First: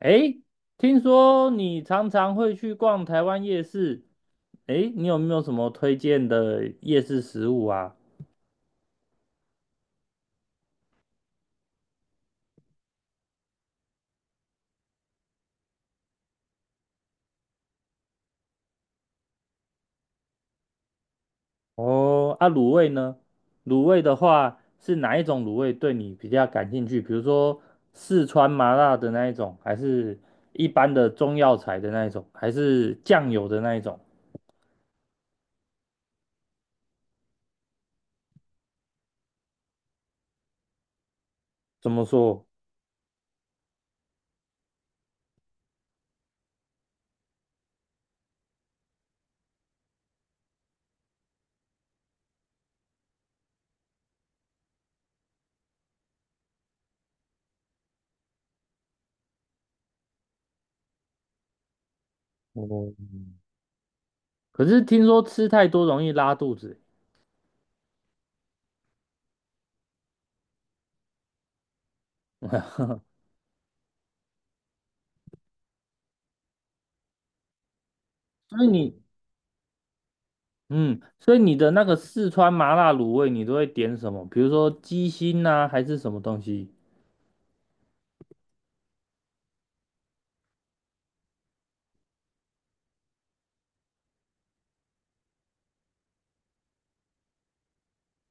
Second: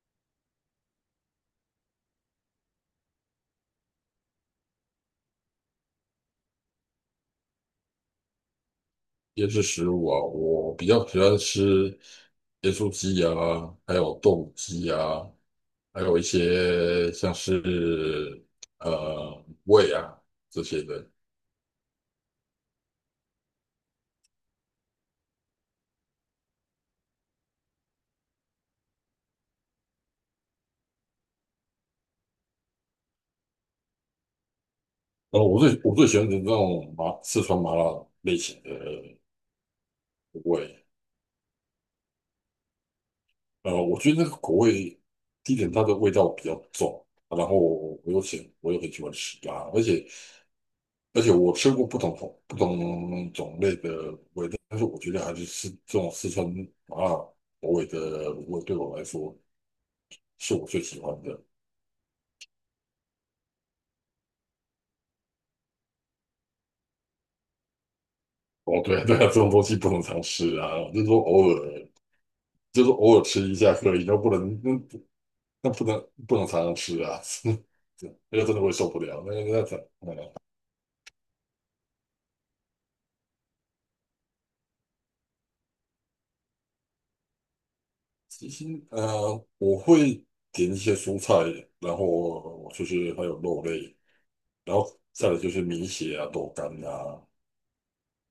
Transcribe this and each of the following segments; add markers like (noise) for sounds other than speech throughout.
诶，听说你常常会去逛台湾夜市，诶，你有没有什么推荐的夜市食物啊？椰子食物啊，我比较喜欢吃椰树鸡啊，还有豆鸡啊，还有一些像是胃啊这些的。哦，啊，卤味呢？卤味的话是哪一种卤味对你比较感兴趣？比如说四川麻辣的那一种，还是一般的中药材的那一种，还是酱油的那一种？然后我最喜欢的那种麻四川麻辣类型的口味，怎么说？我觉得那个口味，第一点它的味道比较重，然后我很喜欢吃辣，而且我吃过不同种类的味，但是我觉得还是吃这种四川麻辣口味的味，对我来说是我最喜欢的。哦，可是听说吃太多容易拉肚子，哦，对啊对啊，这种东西不能常吃啊，就是说偶尔，就是偶尔吃一下可以，那不能常常吃啊，(laughs) 那个真的所以会受不你了。那个那怎嗯，嗯，所以你的那个四川麻辣卤味，你都会点什么？比如说鸡心呐、还是什么东西？其实我会点一些蔬菜，然后就是还有肉类，然后再来就是米血啊、豆干啊。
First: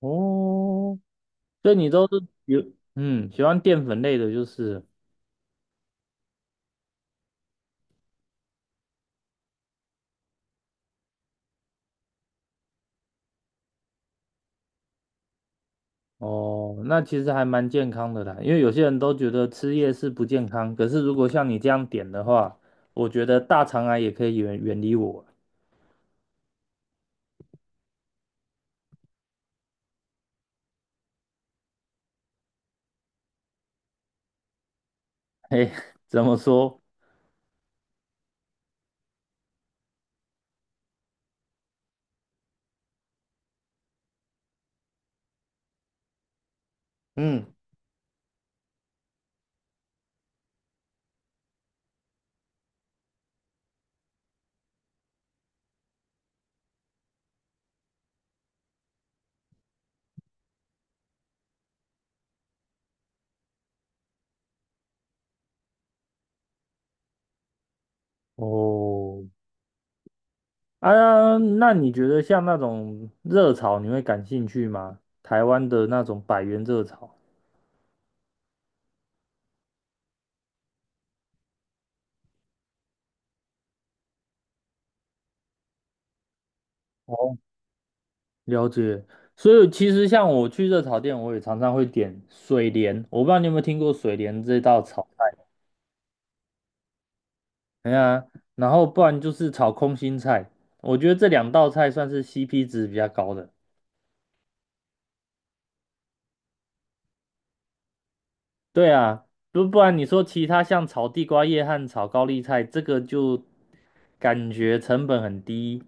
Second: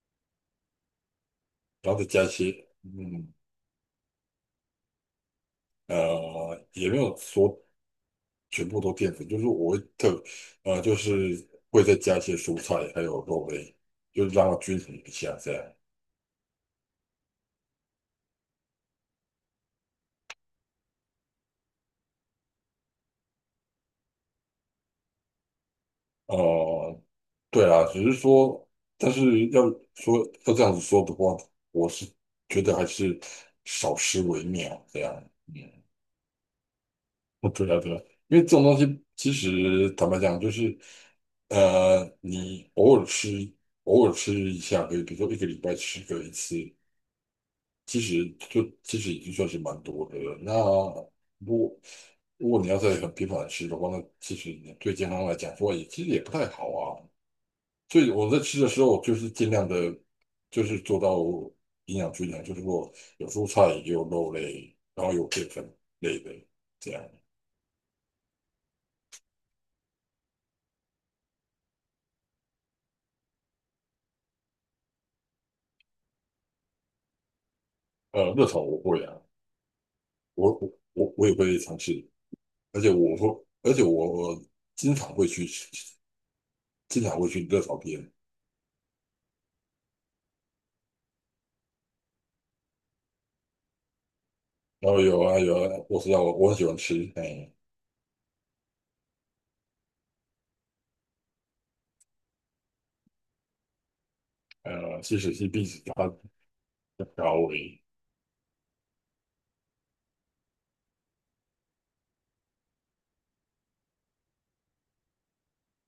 哦，所以你然后再都加是一有些，嗯嗯，喜欢淀粉类的，就是也没有说全部都淀粉，就是我会特，就是会再加一些蔬菜，还有肉类，就是让它均衡一下这样。哦，那其实还蛮健康的啦。因为有些人都觉得吃夜市不健康，可是如果像你这样点的话，我觉得大肠癌也可以远远离我。(laughs) 呃，对啊，只是说，但是要说要这样子说的话，我是觉得还是少吃为妙这样。嘿，嗯。 怎么说？(laughs) 对啊，对啊，因为这种东西其实坦白讲，就是你偶尔吃，偶尔吃一下可以，比如说一个礼拜吃个一次，嗯，其实已经算是蛮多的了。那如果如果你要再很频繁的吃的话，那其实你对健康来讲说也其实也不太好啊。所以我在吃的时候，就是尽量的，就是做到营养均衡，就是说有蔬菜，也有肉类，然后有淀粉类的这样。哦，啊，那你觉得像那种热炒，你会感兴趣吗？台湾的那种百元热炒热炒我会啊。我我我也会尝试，而且我经常会去吃，经常会哦，去热炒片。了解。所以其实像我去热炒店，我也常常会点水莲，我不知道你有没有听过水莲这道然后炒有啊菜。有啊，我知道我很喜欢吃，哎。哎呀，然后不然就是炒空心菜，我觉得这两道菜算是 CP 值比较高的。其实是必须它的高危，对啊，不然你说其他像炒地瓜叶和炒高丽菜，这个就感觉成本很低，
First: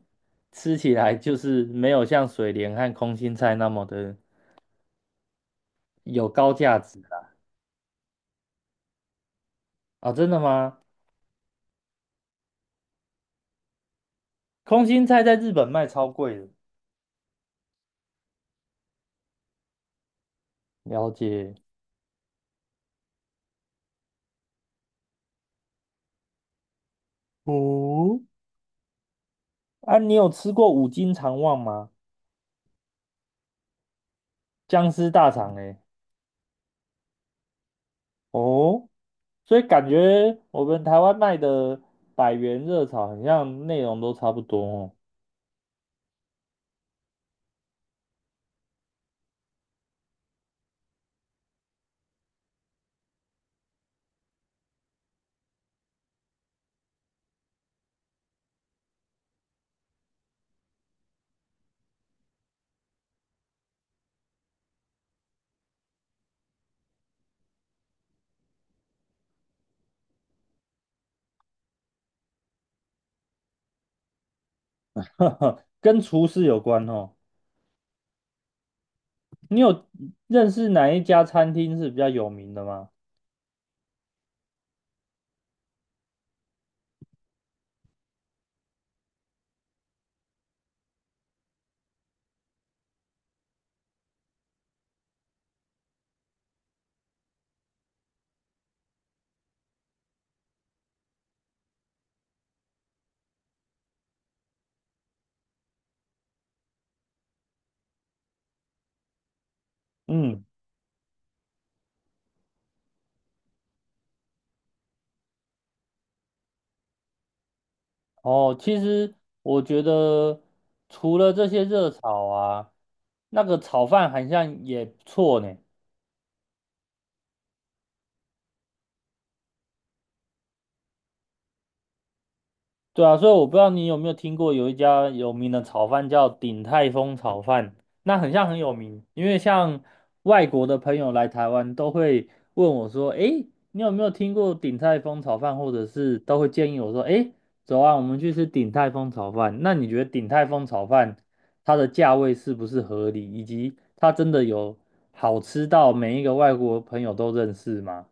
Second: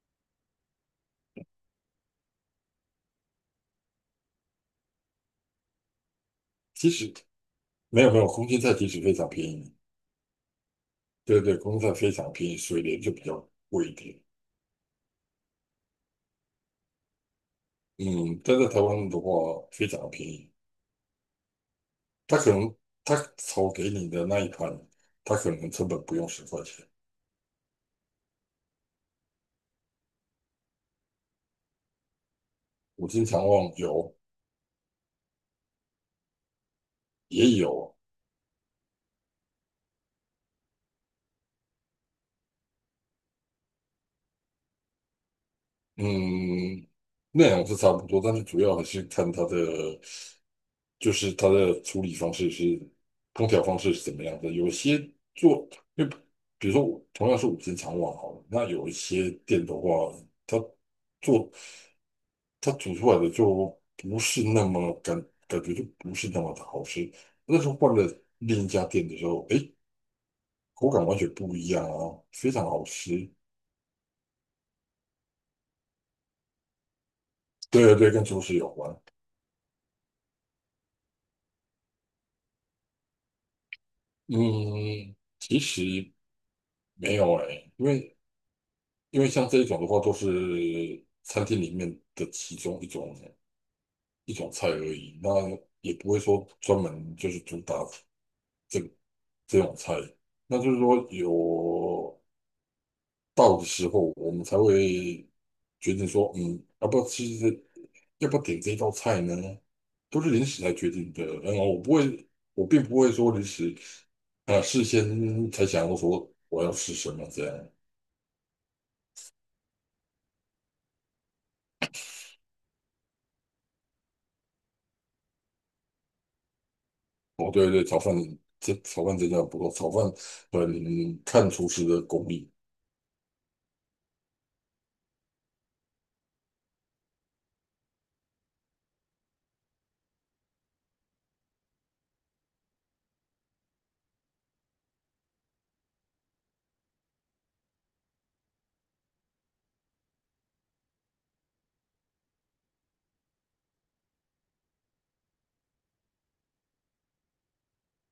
吃起来就是没有像水莲和空心菜那么的有高价其值实啦。没有没有，空心菜其实非常便宜，啊，哦真的吗？对对，空心菜非常便宜，水莲就比较贵一点，空心菜在日本卖超贵的，嗯，但在台湾的话非常便宜，了解。他可能他炒给你的那一盘，他可能成本不用10块钱，哦，啊，你有吃过五斤肠旺吗？我经常忘有僵尸大肠诶。也有。哦，所以感觉我们台湾卖的百元热炒，好像内容都差不多哦。嗯，内容是差不多，但是主要还是看它的，就是它的处理方式是烹调方式是怎么样的。有些做，因为比如说同样是五星肠旺好了，那有一些店的话，它做它煮出来的就不是那么感觉就不是那么的好吃。那时候换了另一家店的时候，诶，口感完全不一样啊，非常好吃。(laughs) 呵呵，跟厨师有关哦。对对，跟厨师有关。你有认识哪一家餐厅是比较有名的吗？嗯，其实。没有哎，因为像这一种的话，都是餐厅里面的其中一种一种菜而已，那也不会说专门就是主打这这种菜。那就是说有到的时候，我们才会决定说，嗯，要不要吃这，要不要点这道菜呢？都是嗯临时来决定的。然后我不会，我并不会说临时事先才想要说我要吃什么这样。哦，其实我觉得除了这些热炒啊，那个炒饭好像也不错呢。哦，对对，炒饭炒饭真的不错，炒饭很看厨师的功力。对啊，所以我不知道你有没有听过有一家有名的炒饭叫鼎泰丰炒饭，那很像很有名，因为像外国的朋友来台湾都会问我说，诶，你有没有听过鼎泰丰炒饭，或者是都会建议我说，诶，走啊，我们去吃鼎泰丰炒饭。那你觉得鼎泰丰炒饭它的价位是不是合理，以及它真的有好吃到每一个外国朋友都认识吗？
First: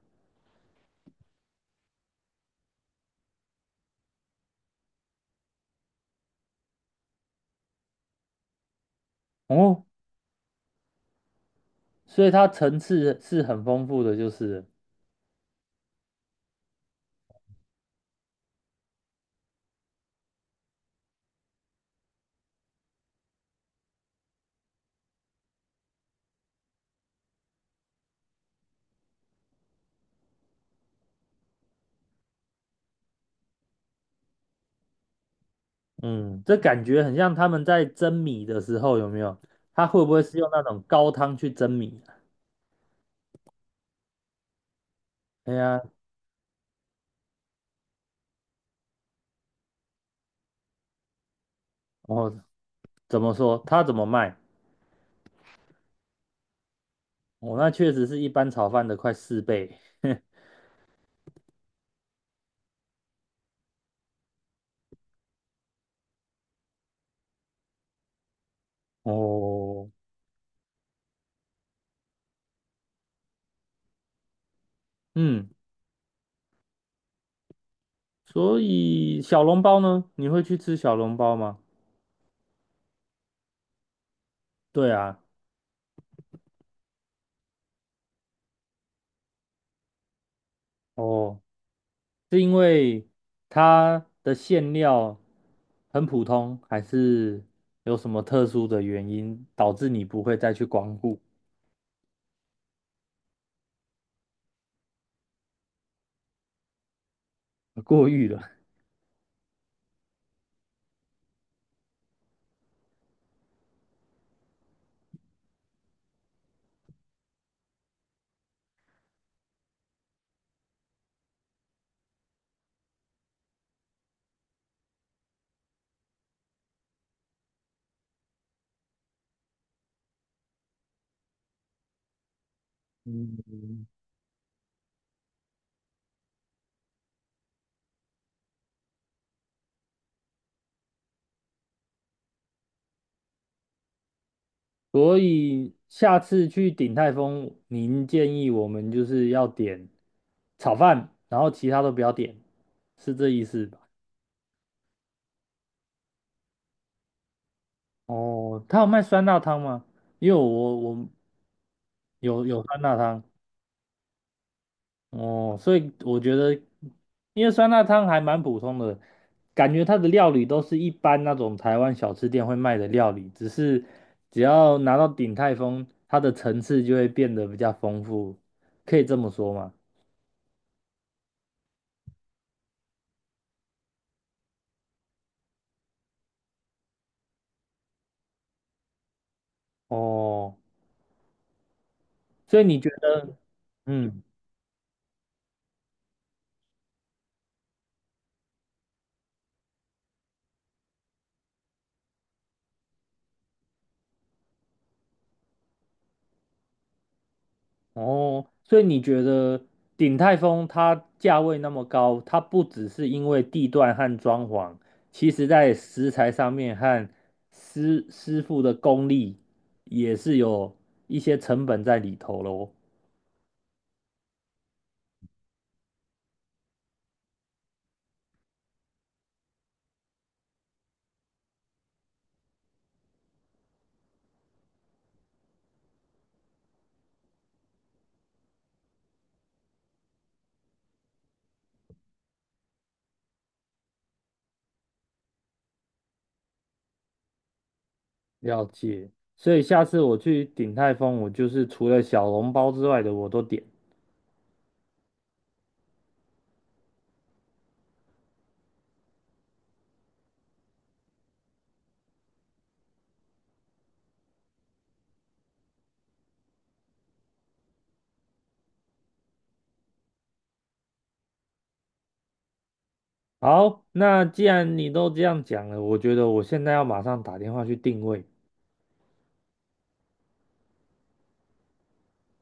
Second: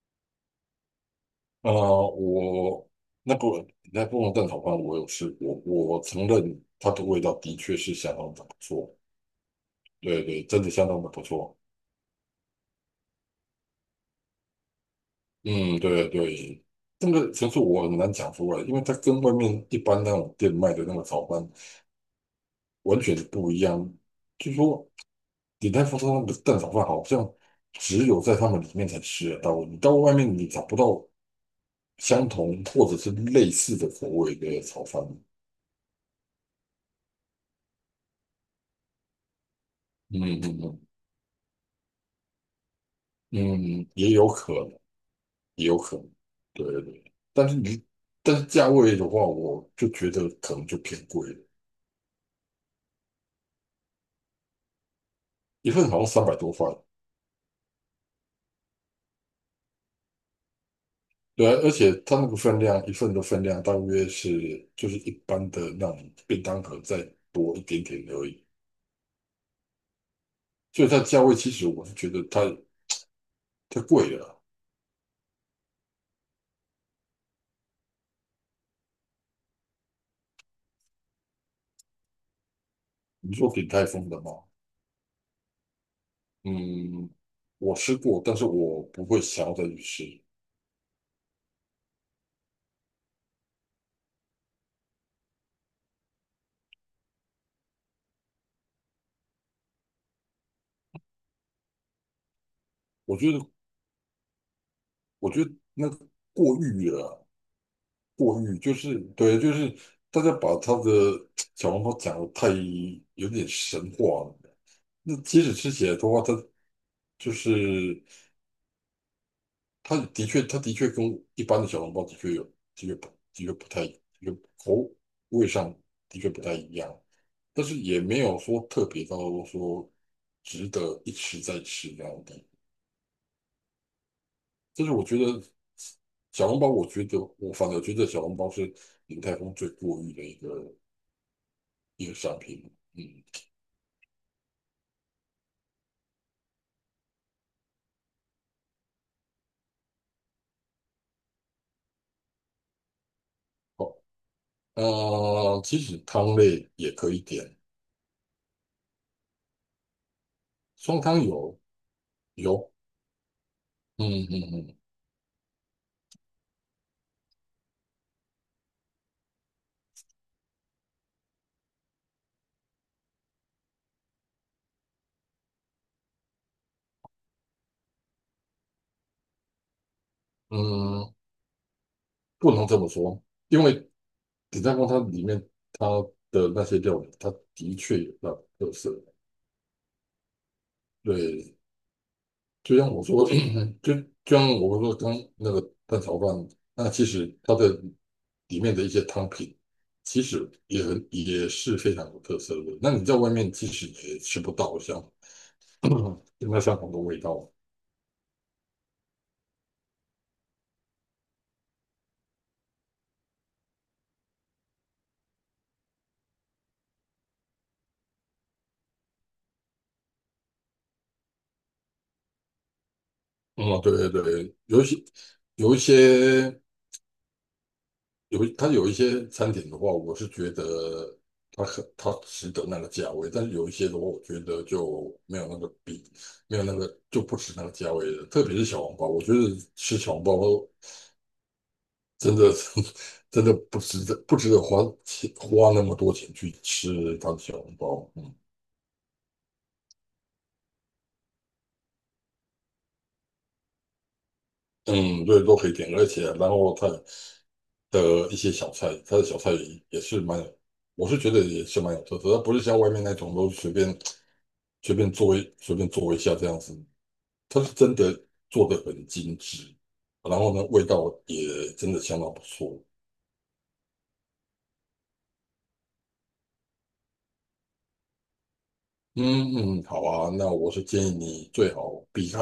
啊、我那个那不能蛋炒饭我有试过，我承认它的味道的确是相当的不错，哦，对对，真的相当的不错。所以它层次是很丰富的，就是了嗯，对对，这个其实我很难讲出来，因为它跟外面一般那种店卖的那个炒饭完全不一样。据说鼎泰丰盛那个蛋炒饭好像只有在他们里面才吃得到，你到外面你找不到相同或者是类似的口味的炒饭。嗯，这感觉很像他们在蒸米的时候，有没有？他会不会是嗯用嗯那种嗯高汤去蒸米啊？嗯也有可能，哎也有呀，可能。对对对但是你但是价位的话，我就觉得可能就偏贵了，哦，怎么说？他怎么卖？一份好像三百多块。哦，那确实是一般炒饭的快四倍。(laughs) 对啊，而且它那个分量，一份的分量大约是就是一般的那种便当盒再多一点点而已，哦，所以它价位其实我是觉得太贵了。嗯，所以小笼包呢？你会去吃小笼包吗？你说鼎泰丰的吗？对啊，嗯，我吃过，但是我不会想要再去吃。哦，是因为它的馅料很普通，还是有什么特殊的原因导致你不会再去光顾 我觉得，我觉得那个过誉了，(laughs) 过誉过了？誉就是对，就是大家把他的小笼包讲的太有点神话了。那即使吃起来的话，它就是它的确，它的确跟一般的小笼包的确口味上的确不太一样，但是也没有说特别到说值得一吃再吃那样的。嗯就是我觉得我觉得我反而觉得小笼包是鼎泰丰最过誉的一个商品。嗯，所以下次去鼎泰丰，您建议我们就是要点炒饭，然后其他都不要点，是这意思吧？好，其实汤类也可以点，哦，他有卖酸辣汤吗？因为我双我汤有有有有，酸辣汤嗯嗯哦，所以我觉得，因为酸辣汤还蛮普通的，感觉它的料理都是一般那种台湾小吃店会卖的料理，只是只要拿到鼎泰丰，它的层次就会变得比较丰富，可以这么说吗？嗯嗯，不能这么说，因为鼎泰丰它里面它的那些料理，它的确有那特色，哦，对，所以就你觉像我说，(coughs) 得，(clears throat) 就嗯，就像我说刚那个蛋炒饭，那其实它的里面的一些汤品，其实也很也是非常有特色的。那你在外面其实也吃不到像 (coughs) (clears throat) 那相同的味道。哦，所以你觉得鼎泰丰它价位那么高，它不只是因为地段和装潢，其实在食材上面和师傅的功力也是有一些成本在里头喽。嗯，对对对，有一些有一些。它有一些餐点的话，我是觉得它值得那个价位，但是有一些的话，我觉得就没有那个比没有那个就不值那个价位了。特别是小笼包，我觉得吃小笼包真的 (laughs) 真的不值得花花那么多钱去吃它的小笼包。嗯了解，所以下次我去鼎泰丰，我就是除了小笼包之外的我都点。嗯，对，都可以点，而且然后它的一些小菜，它的小菜也是蛮有，我是觉得也是蛮有特色，它不是像外面那种都随便。随便做一下这样子，它是真的做的很精致，然后呢，味道也真的相当不错。好，那既然你都这样讲了，我觉得我现在要马上打电话去定位。嗯嗯，嗯好啊，那我是建议你最好避开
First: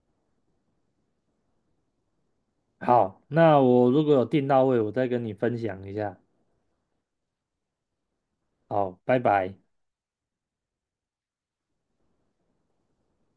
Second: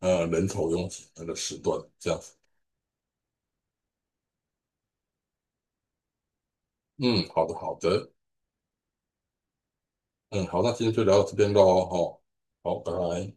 人潮拥挤那个时段，这样子。好，那我如果有订到位，我再跟你分享一下。嗯，好的好的，好，拜拜。嗯好，那今天就聊到这边喽，好，好，拜拜。